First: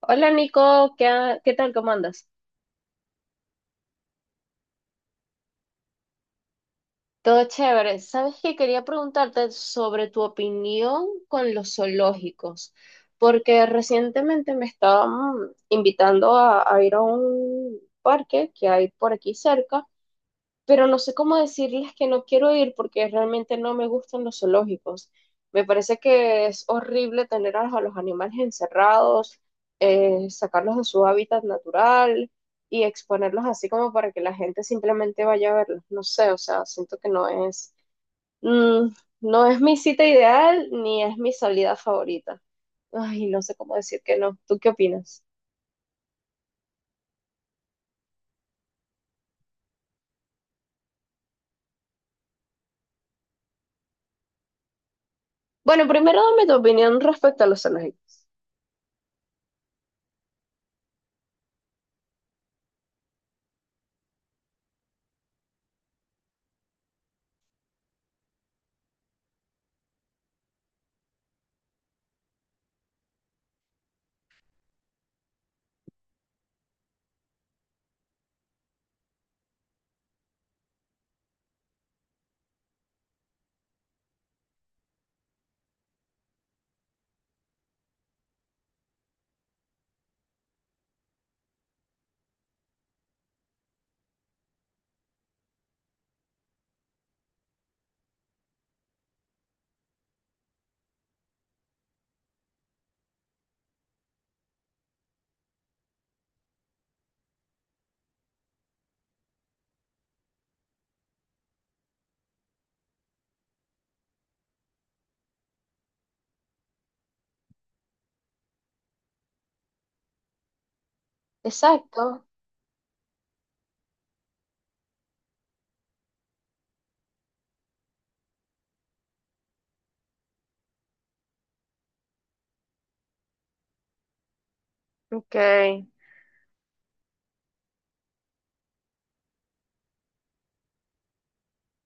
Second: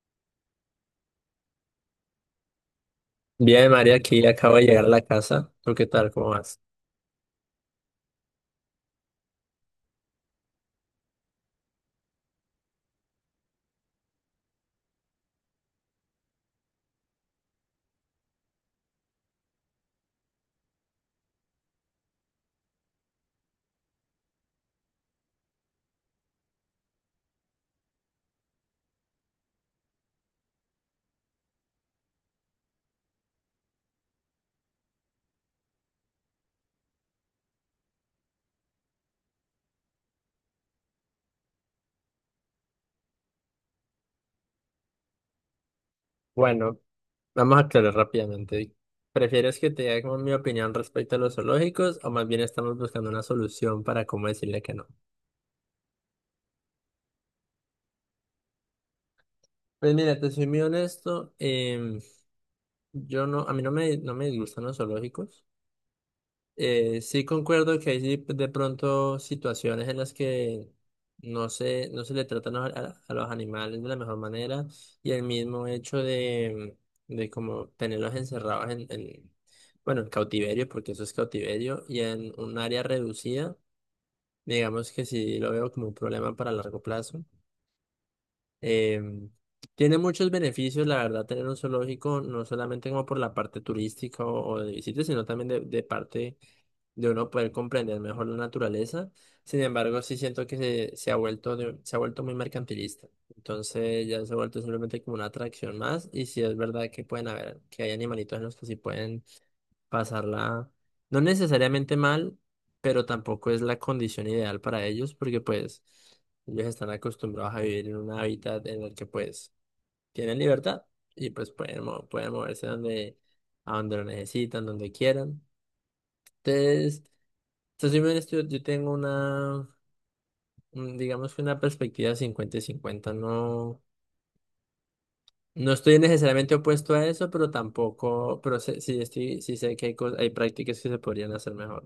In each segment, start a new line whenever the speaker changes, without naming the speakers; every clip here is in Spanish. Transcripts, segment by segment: Hola Nico, ¿qué tal? ¿Cómo andas?
Bien, María, aquí acabo de llegar a la casa. ¿Tú qué tal? ¿Cómo vas?
Todo chévere. Sabes que quería preguntarte sobre tu opinión con los zoológicos, porque recientemente me estaban invitando a ir a un parque que hay por aquí cerca, pero no sé cómo decirles que no quiero ir porque realmente no me gustan los zoológicos. Me parece que es horrible tener a los animales encerrados, sacarlos de su hábitat natural y exponerlos así como para que la gente simplemente vaya a verlos. No sé, o sea, siento que mm, no es mi cita ideal ni es mi salida favorita. Ay, no sé cómo decir que no. ¿Tú qué opinas?
Bueno, vamos a aclarar rápidamente. ¿Prefieres que te diga como mi opinión respecto a los zoológicos o más bien estamos buscando una solución para cómo decirle que no?
Bueno, primero dame tu opinión respecto a los zoológicos.
Pues mira, te soy muy honesto. Yo no, a mí no me, no me disgustan los zoológicos. Sí concuerdo que hay sí, de pronto situaciones en las que no se le tratan a, a los animales de la mejor manera y el mismo hecho de como tenerlos encerrados bueno, en cautiverio, porque eso es cautiverio, y en un área reducida, digamos que sí lo veo como un problema para largo plazo. Em, Tiene muchos beneficios, la verdad, tener un zoológico, no solamente como por la parte turística o de visitas, sino también de parte de uno poder comprender mejor la naturaleza. Sin embargo, sí siento que se ha vuelto se ha vuelto muy mercantilista. Entonces ya se ha vuelto simplemente como una atracción más. Y sí es verdad que pueden haber, que hay animalitos en los que sí pueden pasarla, no necesariamente mal, pero tampoco es la condición ideal para ellos, porque pues ellos están acostumbrados a vivir en un hábitat en el que pues tienen libertad y pues pueden,
Exacto.
pueden moverse donde, a donde lo necesitan, donde quieran. Entonces, entonces, yo, yo tengo una, digamos que una perspectiva 50 y 50. No,
Ok.
no estoy necesariamente opuesto a eso, pero tampoco, sí, estoy, sí sé que hay hay prácticas que se podrían hacer mejor.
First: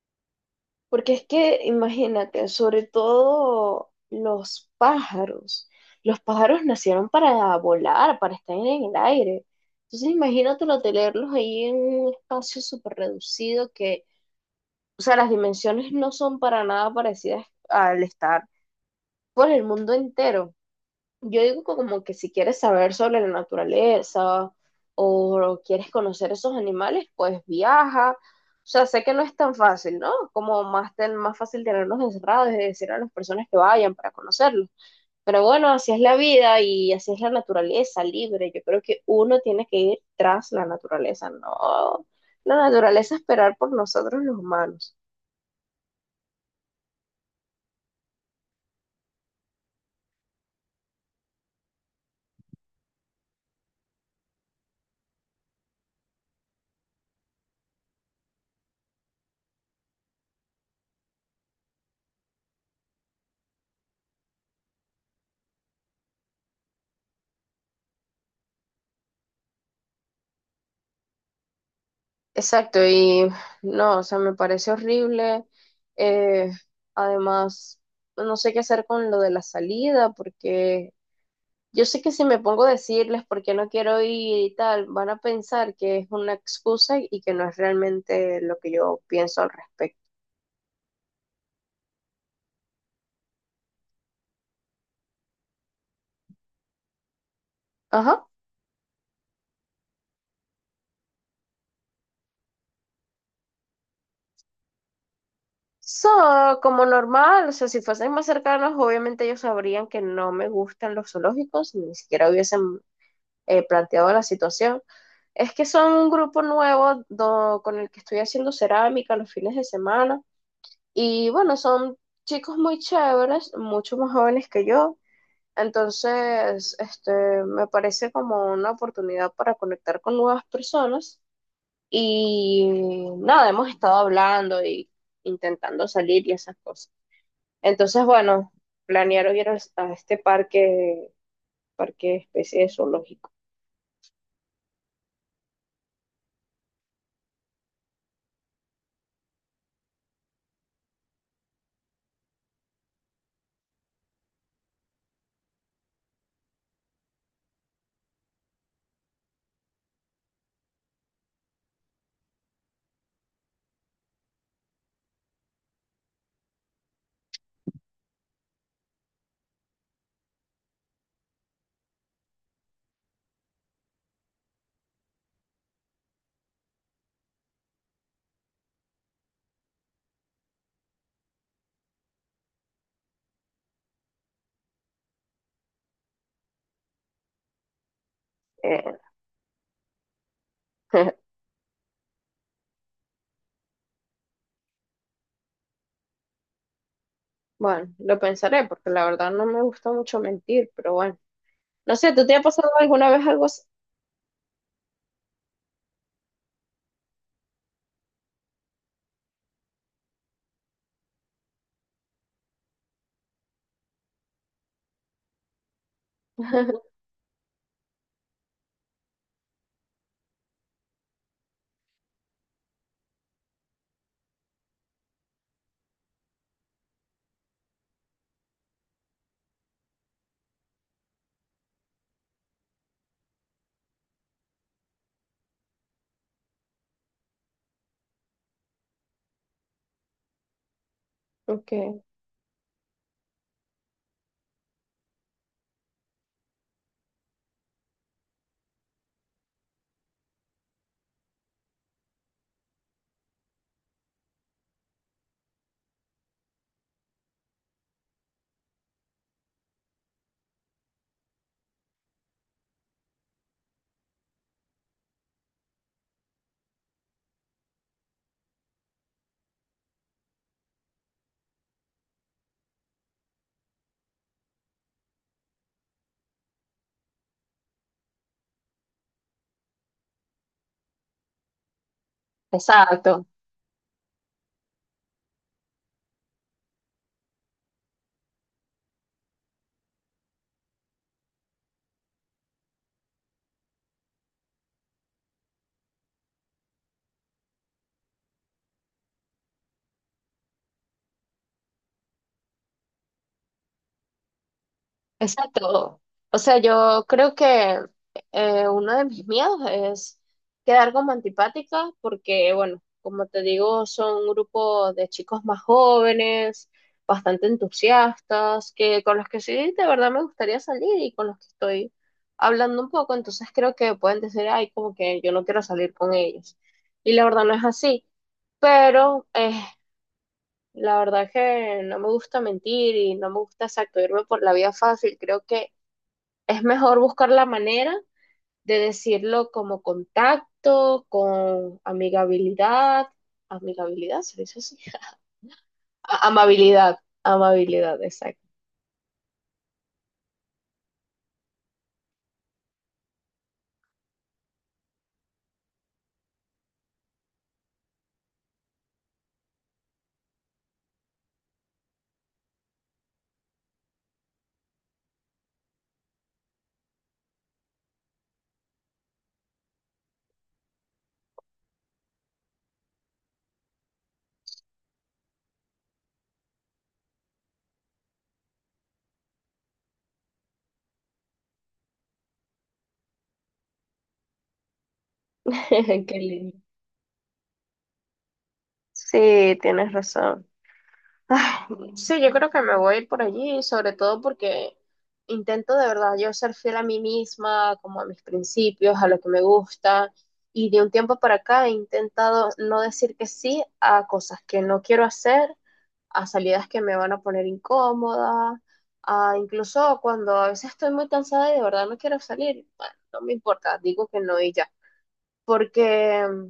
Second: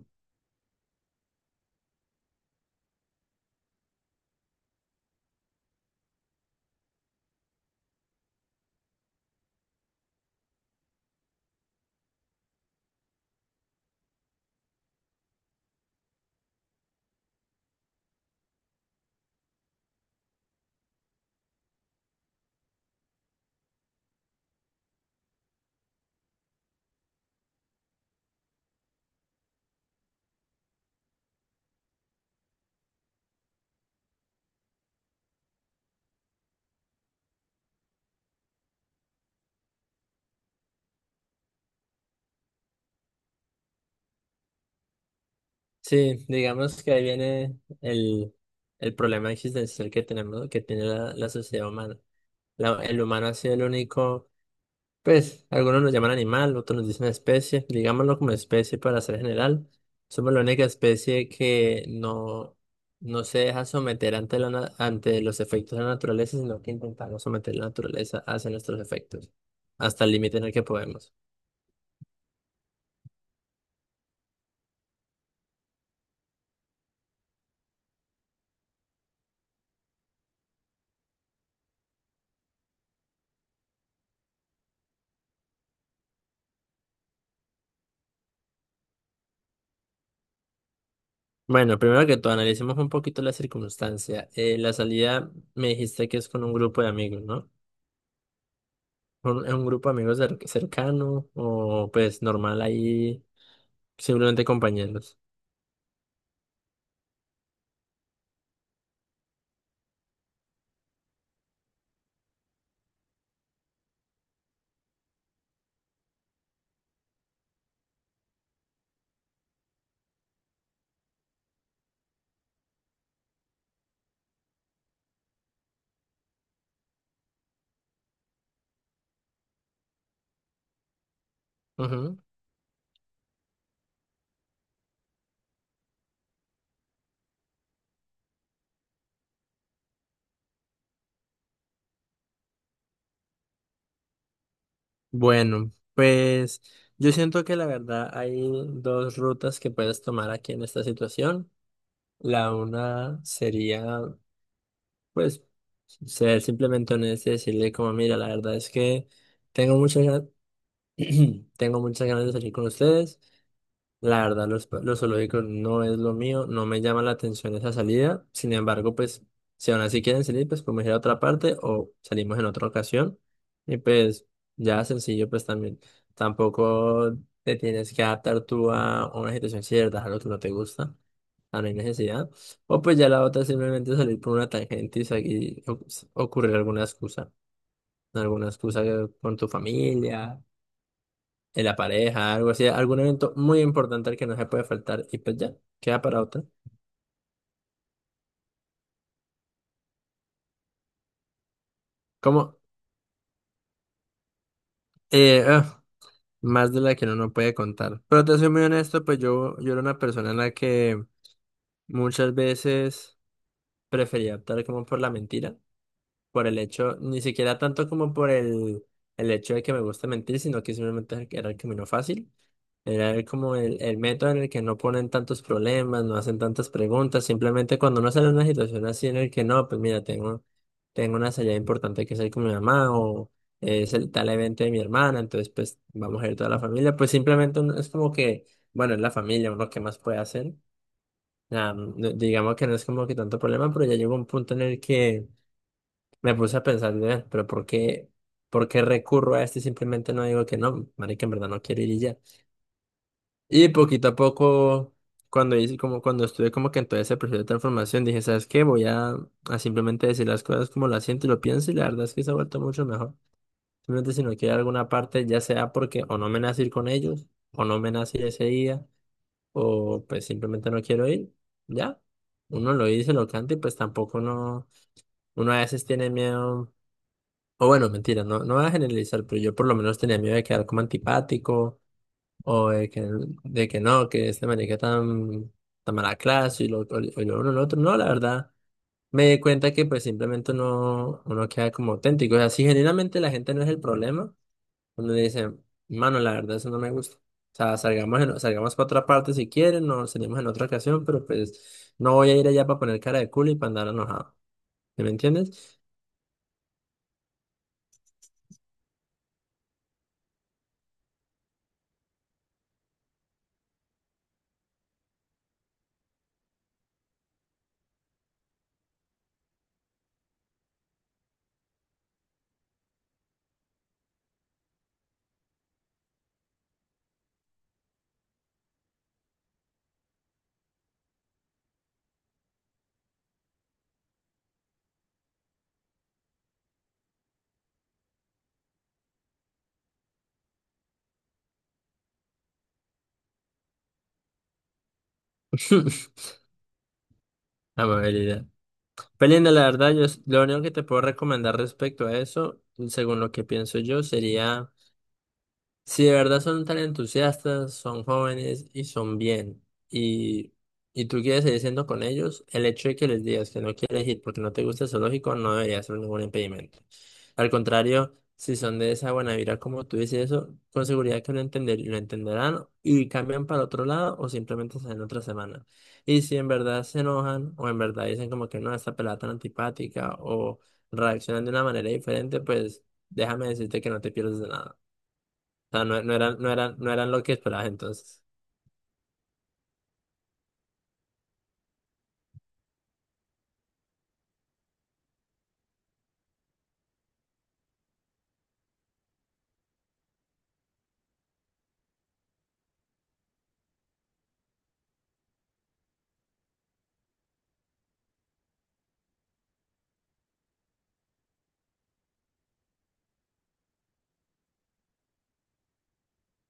Porque es que, imagínate, sobre todo los pájaros. Los pájaros nacieron para volar, para estar en el aire. Entonces, imagínatelo, tenerlos ahí en un espacio súper reducido que, o sea, las dimensiones no son para nada parecidas al estar por el mundo entero. Yo digo que como que si quieres saber sobre la naturaleza o quieres conocer esos animales, pues viaja. O sea, sé que no es tan fácil, ¿no? Como más, más fácil tenerlos encerrados y decir a las personas que vayan para conocerlos. Pero bueno, así es la vida y así es la naturaleza libre. Yo creo que uno tiene que ir tras la naturaleza, no la naturaleza esperar por nosotros los humanos.
Sí, digamos que ahí viene el, el problema existencial que tenemos, que tiene la sociedad humana. El humano ha sido el único. Pues, algunos nos llaman animal, otros nos dicen especie. Digámoslo como especie para ser general. Somos la única especie que no, no se deja someter ante, ante los efectos de la naturaleza, sino que intentamos someter la naturaleza hacia nuestros efectos, hasta el límite en el que podemos.
Exacto, y no, o sea, me parece horrible. eh, Además, no sé qué hacer con lo de la salida, porque yo sé que si me pongo a decirles por qué no quiero ir y tal, van a pensar que es una excusa y que no es realmente lo que yo pienso al respecto.
Bueno, primero que todo, analicemos un poquito la circunstancia. La salida me dijiste que es con un grupo de amigos, ¿no?
Ajá.
Un grupo de amigos cercano o pues normal ahí, simplemente compañeros.
So, como normal, o sea, si fuesen más cercanos, obviamente ellos sabrían que no me gustan los zoológicos, ni siquiera hubiesen planteado la situación. Es que son un grupo nuevo con el que estoy haciendo cerámica los fines de semana. Y bueno, son chicos muy chéveres, mucho más jóvenes que yo. Entonces, este, me parece como una oportunidad para conectar con nuevas personas. Y nada, hemos estado hablando y intentando salir y esas cosas. Entonces, bueno, planearon ir a este parque, parque especie de zoológico.
Bueno, pues yo siento que la verdad hay dos rutas que puedes tomar aquí en esta situación. La una sería, pues, ser simplemente honesto y decirle como, mira, la verdad es que tengo muchas ganas, tengo muchas ganas de salir con ustedes. La verdad, los zoológicos no es lo mío, no me llama la atención esa salida. Sin embargo, pues, si aún así quieren salir, pues podemos ir a otra parte o salimos en otra ocasión. Y pues, ya sencillo, pues también tampoco te tienes que adaptar tú a una situación cierta, algo que no te gusta, a no hay necesidad. O pues ya la otra es simplemente salir por una tangente y ocurrir alguna excusa,
Eh,
con tu familia en la pareja, algo así, algún evento muy importante al que no se puede faltar y pues ya, queda para otra.
Bueno, lo pensaré porque la verdad no me gusta mucho mentir, pero bueno. No sé, ¿tú te
Como,
ha pasado alguna vez algo así?
eh, ah, más de la que uno no puede contar. Pero te soy muy honesto, pues yo era una persona en la que muchas veces prefería optar como por la mentira, por el hecho, ni siquiera tanto como por el hecho de que me gusta mentir, sino que simplemente era el camino fácil. Era como el método en el que no ponen tantos problemas, no hacen tantas preguntas, simplemente cuando uno sale en una situación así en el que no, pues mira, tengo, tengo una salida importante que salir con mi mamá o es el tal evento de mi hermana, entonces pues vamos a ir toda la familia, pues simplemente es como que, bueno, es la familia, uno qué más puede hacer.
Ok,
Nada, digamos que no es como que tanto problema, pero ya llegó un punto en el que me puse a pensar, "Ve, pero por qué recurro a esto y simplemente no digo que no, marica, en verdad no quiero ir y ya? Y poquito a poco, cuando hice, como cuando estuve como que en todo ese proceso de transformación, dije, ¿sabes qué? Voy a simplemente decir las cosas como las siento y lo pienso, y la verdad es que se ha vuelto mucho mejor. Simplemente si no quiero alguna parte, ya sea porque o no me nace ir con ellos, o no me nace ir ese día, o pues simplemente no quiero ir, ya. Uno lo dice, lo canta, y pues tampoco no uno a veces tiene miedo. O bueno, mentira, no, no voy a generalizar, pero yo por lo menos tenía miedo de quedar como antipático o
exacto.
de que no, que este marica tan, tan mala clase y lo uno y lo otro. No, la verdad, me di cuenta que pues simplemente uno queda como auténtico. O sea, si genuinamente la gente no es el problema, uno le dice, mano, la verdad, eso no me gusta. O sea, salgamos para otra parte si quieren, nos salimos en otra ocasión, pero pues no voy a ir allá para poner cara de culo y para andar enojado. ¿Sí? ¿Me entiendes?
Exacto. O sea, yo creo que uno de mis miedos es quedar como antipática porque, bueno, como te digo, son un grupo de chicos más jóvenes, bastante entusiastas, que con los que sí de verdad me gustaría salir y con los que estoy hablando un poco, entonces creo que pueden decir, ay, como que yo no quiero salir con ellos. Y la verdad no es así, pero la verdad que no me gusta mentir y no me gusta, exacto, irme por la vía fácil. Creo que es mejor buscar la manera de decirlo como contacto, con amigabilidad, amigabilidad, se dice así, amabilidad, amabilidad,
Amabilidad.
exacto.
Pelinda, la verdad, lo único que te puedo recomendar respecto a eso, según lo que pienso yo, sería. Si de verdad son tan entusiastas, son jóvenes y son bien, y, y tú quieres seguir siendo con ellos, el hecho de que les digas que no quieres ir porque no te gusta el zoológico no debería ser ningún impedimento. Al contrario, si son de esa buena vibra como tú dices eso, con seguridad que lo entenderán y cambian para otro lado o simplemente salen otra semana. Y si en verdad se enojan o en verdad dicen como que no, esta pelada tan antipática o reaccionan de una manera diferente, pues déjame decirte que no te pierdes de nada. O sea,
Qué lindo.
no eran lo que esperabas entonces.
Sí, tienes razón. Ay, sí, yo creo que me voy a ir por allí, sobre todo porque intento de verdad yo ser fiel a mí misma, como a mis principios, a lo que me gusta, y de un tiempo para acá he intentado no decir que sí a cosas que no quiero hacer, a salidas que me van a poner incómoda, a incluso cuando a veces estoy muy cansada y de verdad no quiero salir, bueno, no me importa, digo que no y ya porque,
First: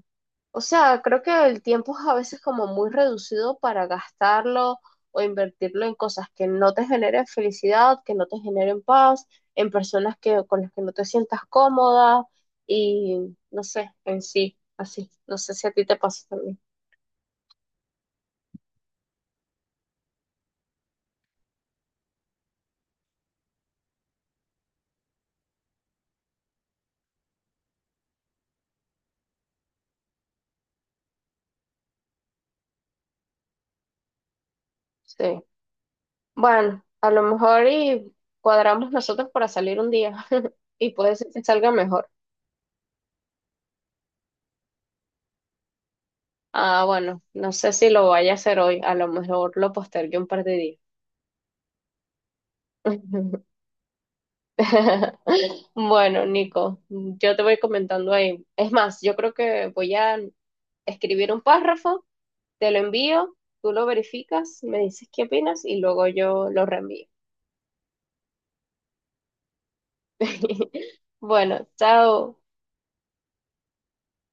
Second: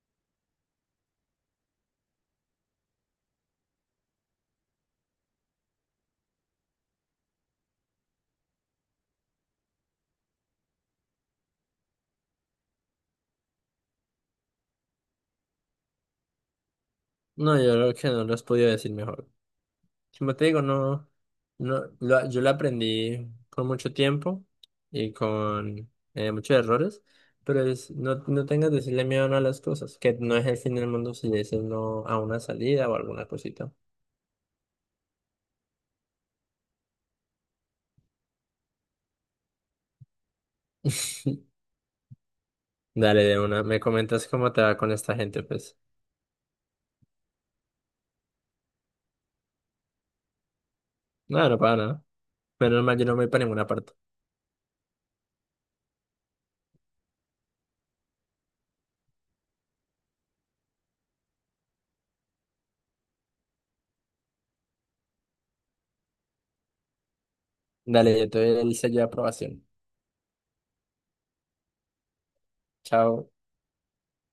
o sea, creo que el tiempo es a veces como muy reducido para gastarlo o invertirlo en cosas que no te generen felicidad, que no te generen paz, en personas con las que no te sientas cómoda, y no sé, en sí, así. No sé si a ti te pasa también.
No, yo creo que no los podía decir mejor. Como te digo, no, yo lo aprendí con mucho tiempo y con muchos errores, pero es, no, no tengas que decirle miedo no a las cosas, que no es el fin del mundo si le dices no a una salida o alguna cosita.
Sí. Bueno, a lo mejor y cuadramos nosotros para salir un día y puede ser que salga mejor.
Dale, de una, me comentas cómo te va con esta gente, pues.
Ah, bueno, no sé si lo vaya a hacer hoy, a lo mejor lo postergué un par de días.
No, no para nada. Menos mal, yo no me voy para ninguna parte.
Bueno, Nico, yo te voy comentando ahí. Es más, yo creo que voy a escribir un párrafo, te lo envío, tú lo verificas, me dices qué opinas y luego yo lo reenvío.
Dale, yo te doy el sello de aprobación.
Bueno, chao.
Chao.